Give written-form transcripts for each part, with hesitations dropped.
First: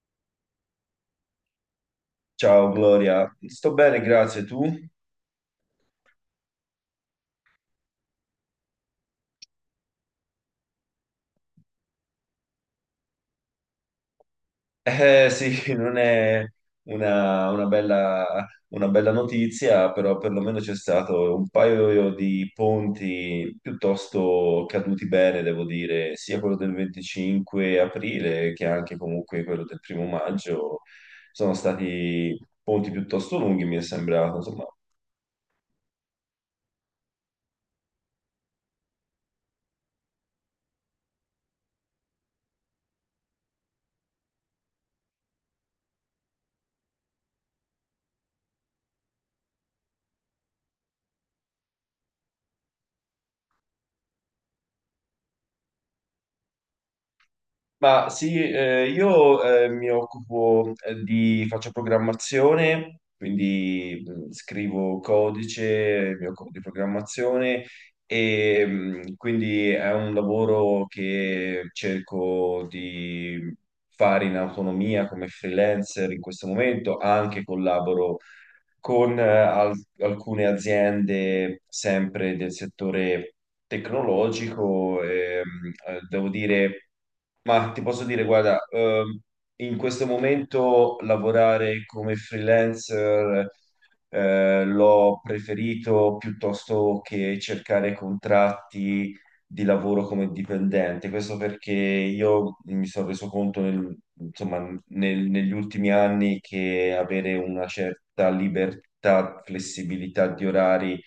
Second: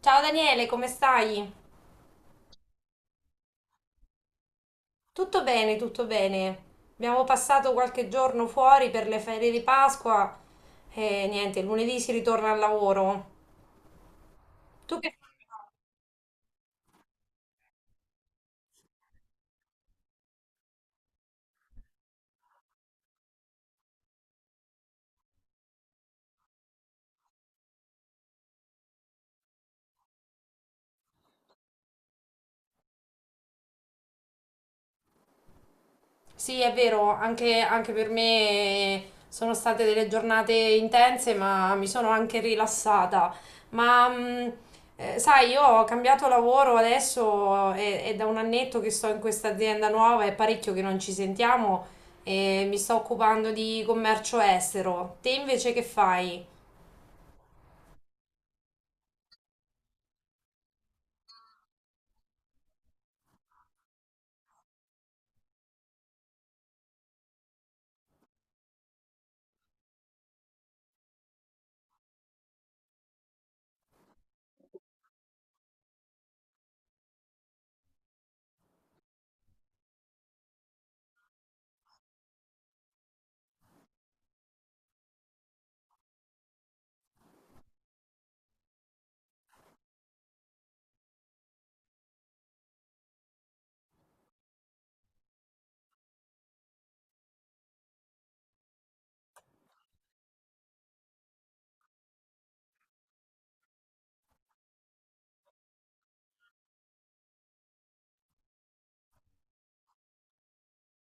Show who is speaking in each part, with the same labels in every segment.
Speaker 1: Ciao Daniele, come stai?
Speaker 2: Ciao Gloria, sto bene, grazie. Tu?
Speaker 1: Tutto bene, tutto bene. Abbiamo passato qualche giorno fuori per le ferie di Pasqua e niente, lunedì si ritorna al lavoro. Tu che
Speaker 2: Eh
Speaker 1: fai?
Speaker 2: sì, non è una bella notizia, però perlomeno c'è stato un paio di ponti piuttosto caduti bene, devo dire, sia quello del 25 aprile che anche comunque quello del primo maggio. Sono stati ponti piuttosto lunghi, mi è sembrato, insomma.
Speaker 1: Sì, è vero, anche per me sono state delle giornate intense, ma mi sono anche rilassata. Ma sai, io ho cambiato lavoro adesso, è da un annetto che sto in questa azienda nuova, è parecchio che non ci sentiamo e mi sto occupando di commercio estero. Te invece che fai?
Speaker 2: Ma sì, io mi occupo faccio programmazione, quindi scrivo codice, mi occupo di programmazione e quindi è un lavoro che cerco di fare in autonomia come freelancer in questo momento, anche collaboro con alcune aziende sempre del settore tecnologico. Devo dire, ma ti posso dire, guarda, in questo momento lavorare come freelancer l'ho preferito piuttosto che cercare contratti di lavoro come dipendente. Questo perché io mi sono reso conto insomma, negli ultimi anni che avere una certa libertà, flessibilità di orari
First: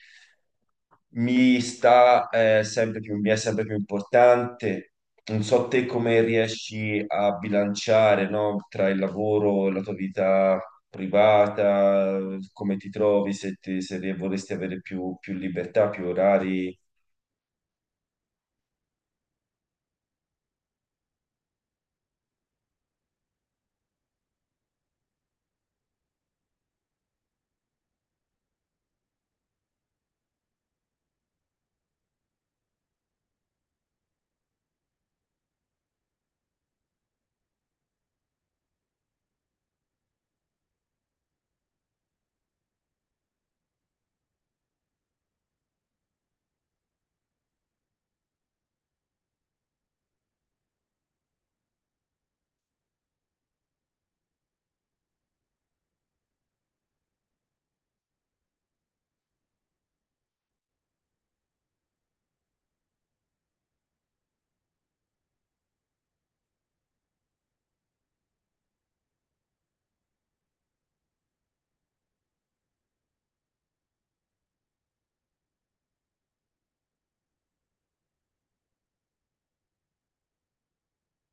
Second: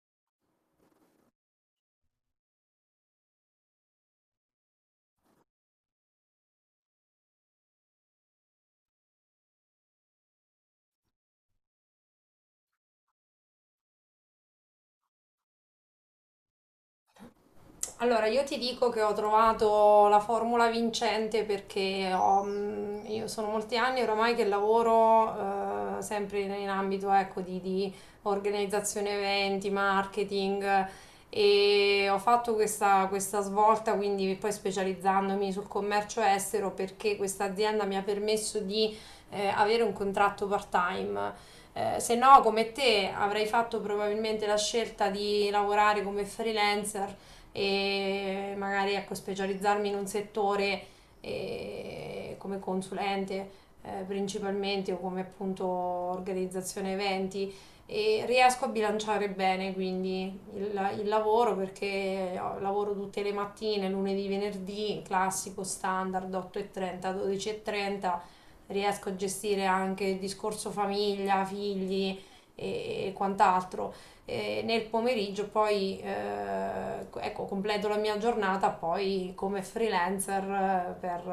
Speaker 2: mi sta sempre più, mi è sempre più importante. Non so te come riesci a bilanciare, no, tra il lavoro e la tua vita privata, come ti trovi, se vorresti avere più libertà, più orari.
Speaker 1: Allora, io ti dico che ho trovato la formula vincente perché io sono molti anni oramai che lavoro sempre in ambito ecco, di organizzazione eventi, marketing e ho fatto questa svolta, quindi poi specializzandomi sul commercio estero perché questa azienda mi ha permesso di avere un contratto part-time. Se no, come te, avrei fatto probabilmente la scelta di lavorare come freelancer e magari ecco, specializzarmi in un settore come consulente principalmente o come appunto organizzazione eventi e riesco a bilanciare bene quindi il lavoro perché lavoro tutte le mattine, lunedì, venerdì, classico, standard 8.30, 12.30, riesco a gestire anche il discorso famiglia, figli e quant'altro e nel pomeriggio poi ecco, completo la mia giornata poi come freelancer per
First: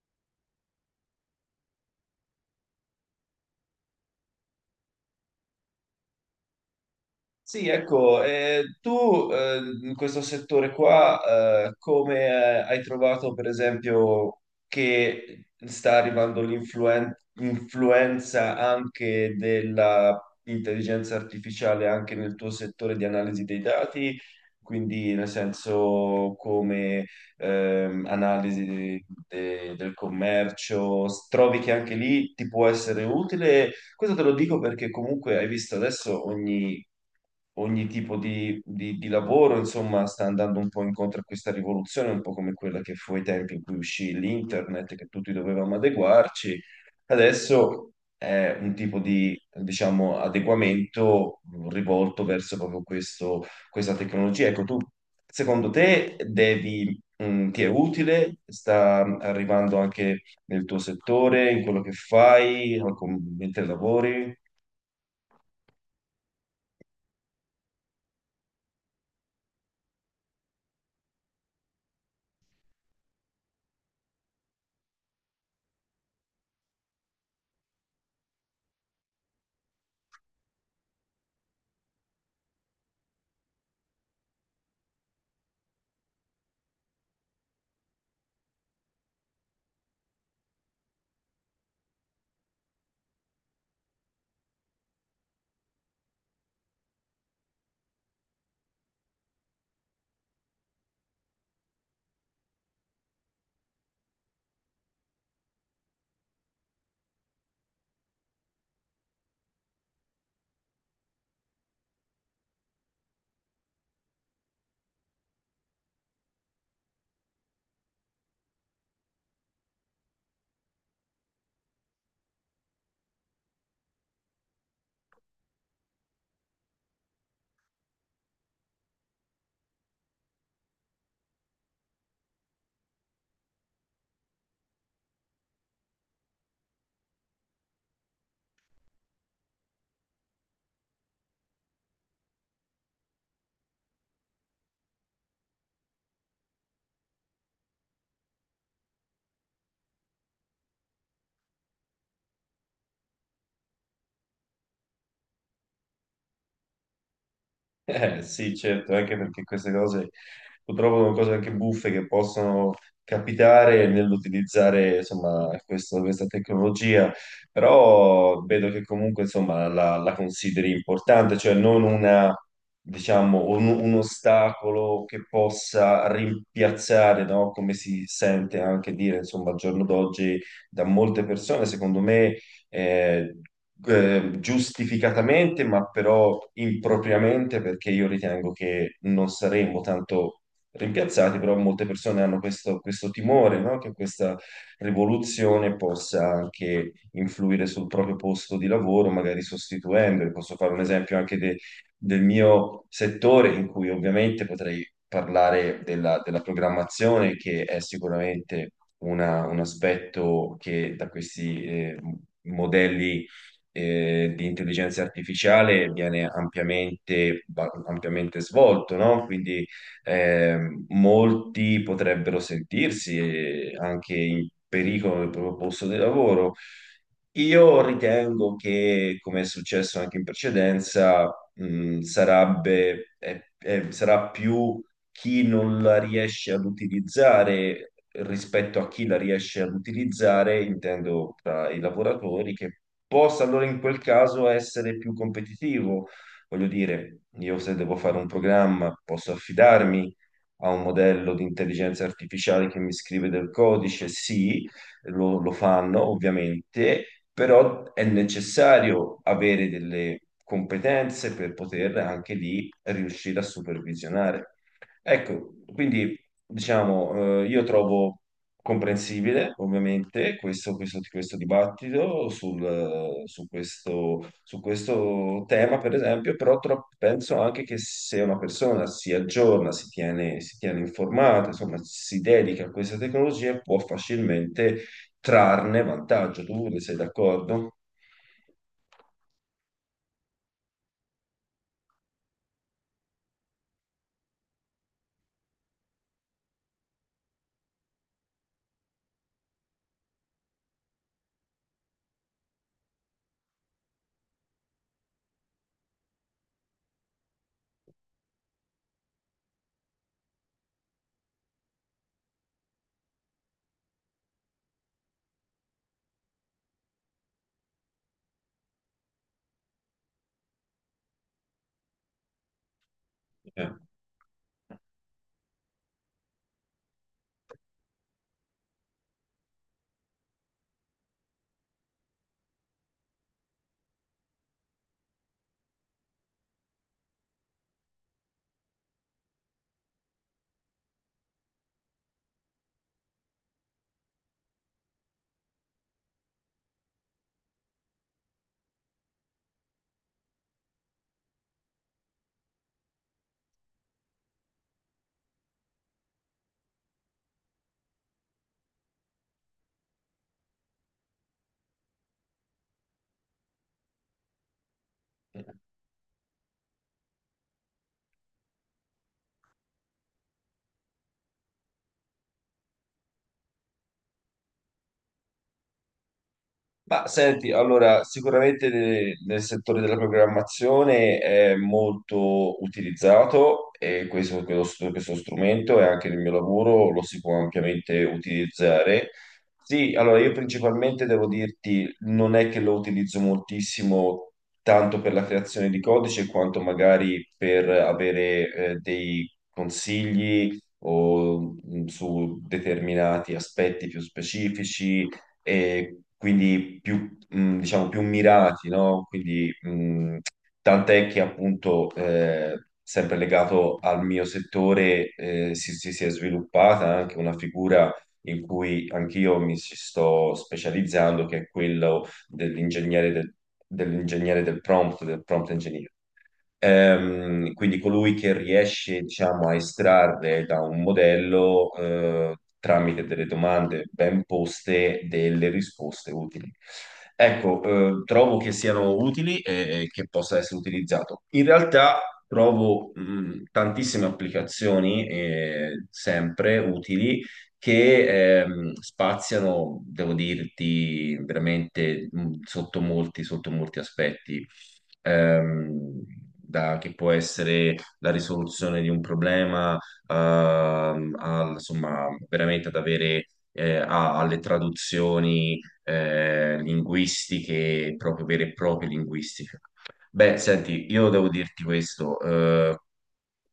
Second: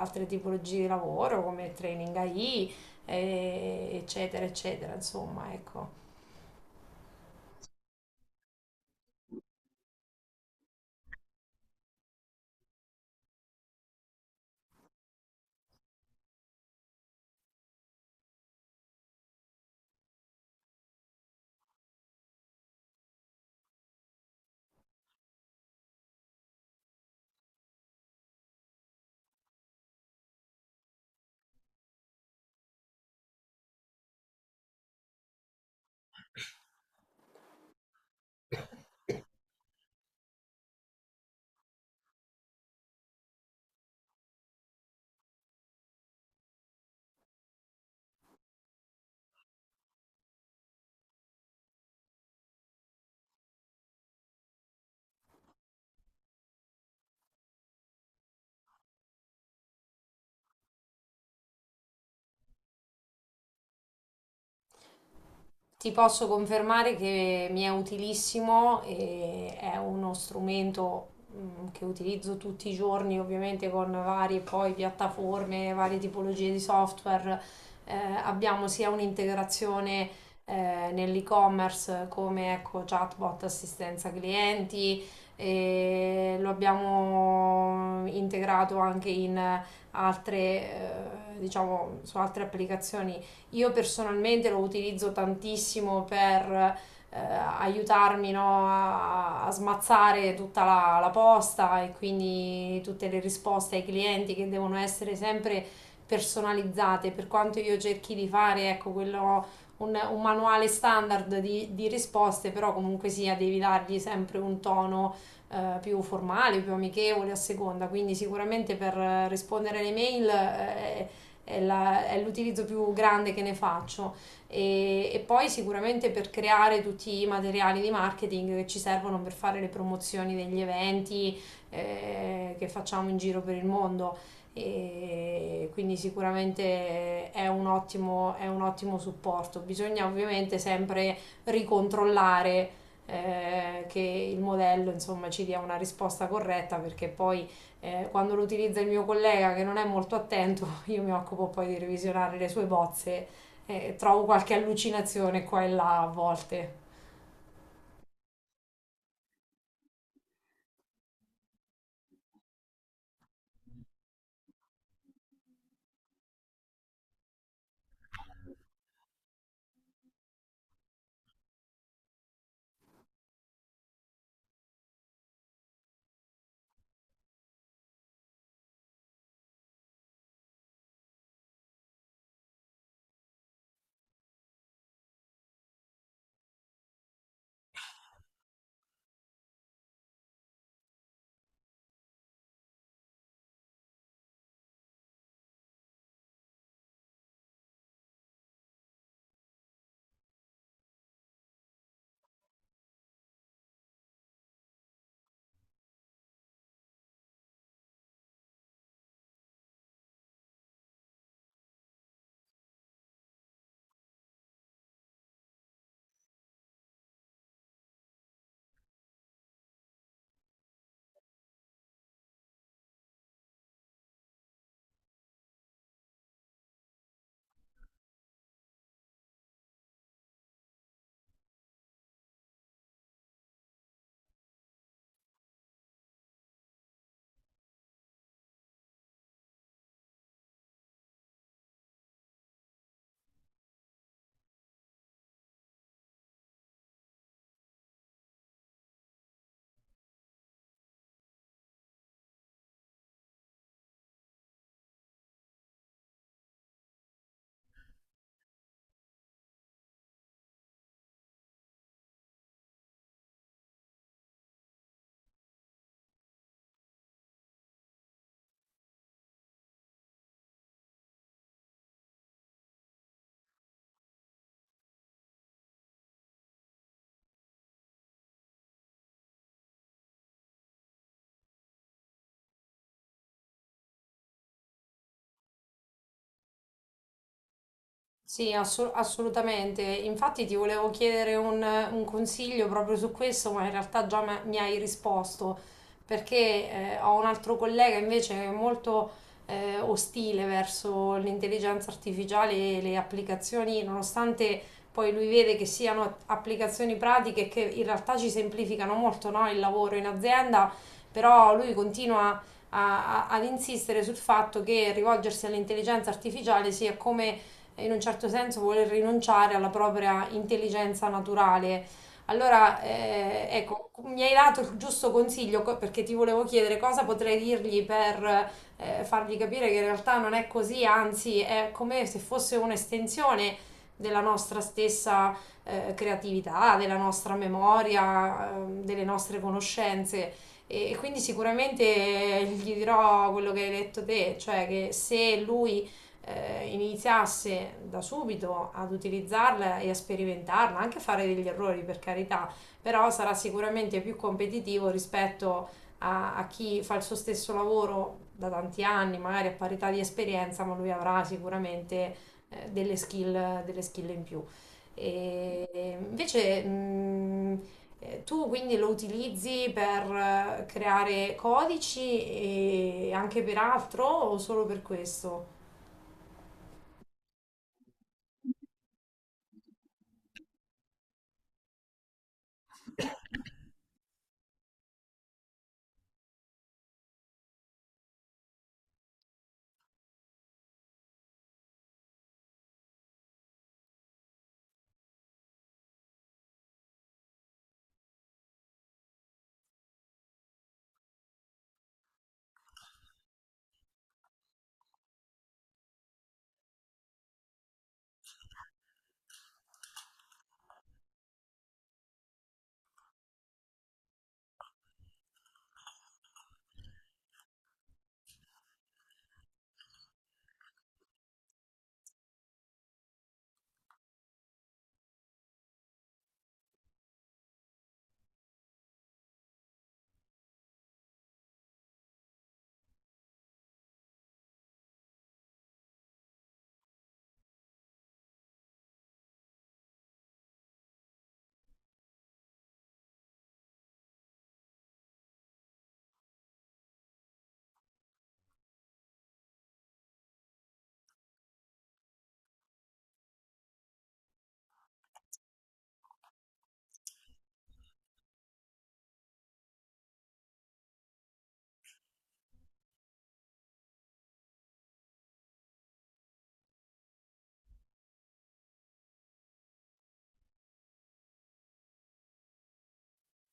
Speaker 1: altre tipologie di lavoro come training AI eccetera eccetera insomma ecco.
Speaker 2: Sì, ecco, tu in questo settore qua, come hai trovato per esempio che sta arrivando l'influenza anche dell'intelligenza artificiale anche nel tuo settore di analisi dei dati? Quindi nel senso come analisi del commercio, trovi che anche lì ti può essere utile questo te lo dico perché comunque hai visto adesso ogni tipo di lavoro, insomma, sta andando un po' incontro a questa rivoluzione, un po' come quella che fu ai tempi in cui uscì l'internet, che tutti dovevamo adeguarci. Adesso è un tipo di, diciamo, adeguamento rivolto verso proprio questo, questa tecnologia. Ecco, tu, secondo te, devi, ti è utile? Sta arrivando anche nel tuo settore, in quello che fai, o mentre lavori.
Speaker 1: Ti posso confermare che mi è utilissimo e è uno strumento che utilizzo tutti i giorni, ovviamente con varie poi piattaforme, varie tipologie di software. Eh, Abbiamo sia un'integrazione nell'e-commerce come ecco, chatbot, assistenza clienti, e lo abbiamo integrato anche in altre, diciamo, su altre applicazioni. Io personalmente lo utilizzo tantissimo per aiutarmi, no, a smazzare tutta la posta e quindi tutte le risposte ai clienti che devono essere sempre personalizzate, per quanto io cerchi di fare, ecco, quello, un manuale standard di risposte, però comunque sia devi dargli sempre un tono più formale, più amichevole a seconda, quindi sicuramente per rispondere alle mail è l'utilizzo più grande che ne faccio. E poi sicuramente per creare tutti i materiali di marketing che ci servono per fare le promozioni degli eventi che facciamo in giro per il mondo. E quindi sicuramente è un ottimo supporto. Bisogna ovviamente sempre ricontrollare che il modello insomma ci dia una risposta corretta perché poi quando lo utilizza il mio collega che non è molto attento, io mi occupo poi di revisionare le sue bozze e trovo qualche allucinazione qua e là a volte.
Speaker 2: Sì, certo, anche perché queste cose purtroppo sono cose anche buffe che possono capitare nell'utilizzare insomma, questa tecnologia, però vedo che comunque insomma, la consideri importante, cioè non una, diciamo, un ostacolo che possa rimpiazzare, no? Come si sente anche dire insomma, al giorno d'oggi da molte persone, secondo me. Eh, Giustificatamente, ma però impropriamente, perché io ritengo che non saremmo tanto rimpiazzati, però molte persone hanno questo timore, no? Che questa rivoluzione possa anche influire sul proprio posto di lavoro, magari sostituendoli. Posso fare un esempio anche del mio settore, in cui ovviamente potrei parlare della programmazione, che è sicuramente un aspetto che da questi... modelli di intelligenza artificiale viene ampiamente svolto, no? Quindi molti potrebbero sentirsi anche in pericolo nel proprio posto di lavoro. Io ritengo che, come è successo anche in precedenza, sarebbe, sarà più chi non la riesce ad utilizzare rispetto a chi la riesce ad utilizzare, intendo tra i lavoratori, che possa allora in quel caso essere più competitivo. Voglio dire, io se devo fare un programma posso affidarmi a un modello di intelligenza artificiale che mi scrive del codice, sì, lo fanno ovviamente, però è necessario avere delle competenze per poter anche lì riuscire a supervisionare. Ecco, quindi diciamo, io trovo comprensibile ovviamente questo dibattito su questo tema, per esempio, però penso anche che se una persona si aggiorna, si tiene informata, insomma, si dedica a questa tecnologia, può facilmente trarne vantaggio. Tu ne sei d'accordo?
Speaker 1: Sì, assolutamente. Infatti ti volevo chiedere un consiglio proprio su questo, ma in realtà già mi hai risposto, perché ho un altro collega invece che è molto ostile verso l'intelligenza artificiale e le applicazioni, nonostante poi lui vede che siano applicazioni pratiche che in realtà ci semplificano molto, no, il lavoro in azienda, però lui continua ad insistere sul fatto che rivolgersi all'intelligenza artificiale sia come in un certo senso vuole rinunciare alla propria intelligenza naturale. Allora,
Speaker 2: Eh.
Speaker 1: ecco, mi hai dato il giusto consiglio perché ti volevo chiedere cosa potrei dirgli per fargli capire che in realtà non è così, anzi è come se fosse un'estensione della nostra stessa creatività, della nostra memoria, delle nostre conoscenze. E quindi sicuramente gli dirò quello che hai detto te, cioè che se lui iniziasse da subito ad utilizzarla e a sperimentarla, anche a fare degli errori per carità, però sarà sicuramente più competitivo rispetto a chi fa il suo stesso lavoro da tanti anni, magari a parità di esperienza, ma lui avrà sicuramente delle skill in più. E invece, tu quindi lo utilizzi per creare codici e anche per altro o solo per questo?
Speaker 2: Ma senti, allora, sicuramente nel settore della programmazione è molto utilizzato e questo strumento e anche nel mio lavoro lo si può ampiamente utilizzare. Sì, allora io principalmente devo dirti, non è che lo utilizzo moltissimo tanto per la creazione di codice quanto magari per avere dei consigli o, su determinati aspetti più specifici e quindi più, diciamo, più mirati, no? Quindi, tant'è che appunto, sempre legato al mio settore, si è sviluppata anche una figura in cui anch'io mi ci sto specializzando, che è quello dell'ingegnere del prompt engineer. Quindi colui che riesce, diciamo, a estrarre da un modello, tramite delle domande ben poste, delle risposte utili. Ecco, trovo che siano utili e che possa essere utilizzato. In realtà trovo, tantissime applicazioni, sempre utili che spaziano, devo dirti, veramente sotto molti aspetti ehm, che può essere la risoluzione di un problema, insomma, veramente ad avere alle traduzioni linguistiche, proprio vere e proprie linguistiche. Beh, senti, io devo dirti questo,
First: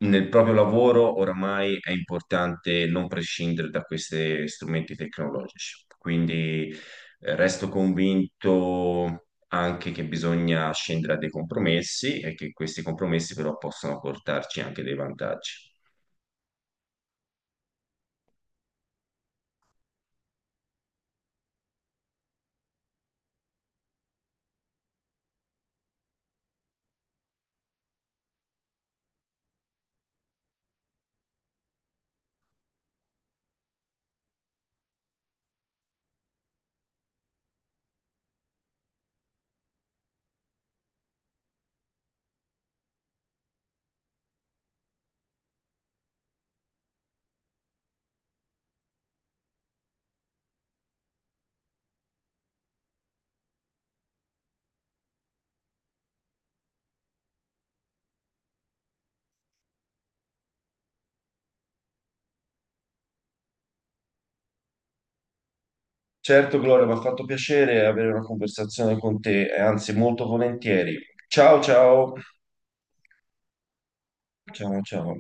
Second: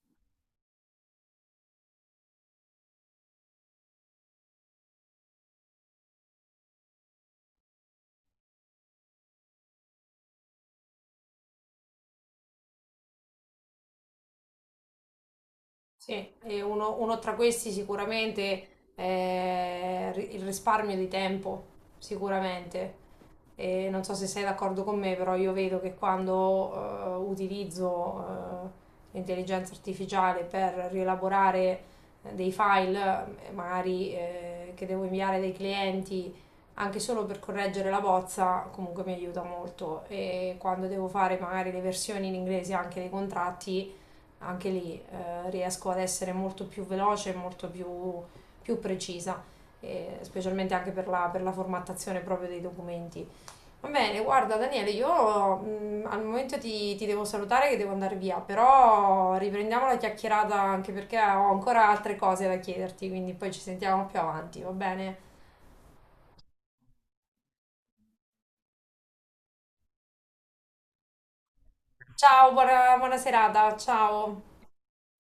Speaker 2: nel proprio lavoro oramai è importante non prescindere da questi strumenti tecnologici, quindi resto convinto anche che bisogna scendere a dei compromessi e che questi compromessi però possono portarci anche dei vantaggi.
Speaker 1: Sì, e uno tra questi sicuramente è il risparmio di tempo, sicuramente. E non so se sei d'accordo con me, però io vedo che quando utilizzo eh, l'intelligenza artificiale per rielaborare dei file, magari che devo inviare dai clienti, anche solo per correggere la bozza, comunque mi aiuta molto. E quando devo fare magari le versioni in inglese anche dei contratti, anche lì riesco ad essere molto più veloce, molto più precisa, specialmente anche per la formattazione proprio dei documenti. Va bene, guarda Daniele, io al momento ti devo salutare che devo andare via, però riprendiamo la chiacchierata anche perché ho ancora altre cose da chiederti, quindi poi ci sentiamo più avanti, va bene?
Speaker 2: Certo, Gloria, mi ha fatto piacere avere una conversazione con te, e anzi molto volentieri. Ciao, ciao.
Speaker 1: Ciao, buona, buona serata, ciao!
Speaker 2: Ciao, ciao.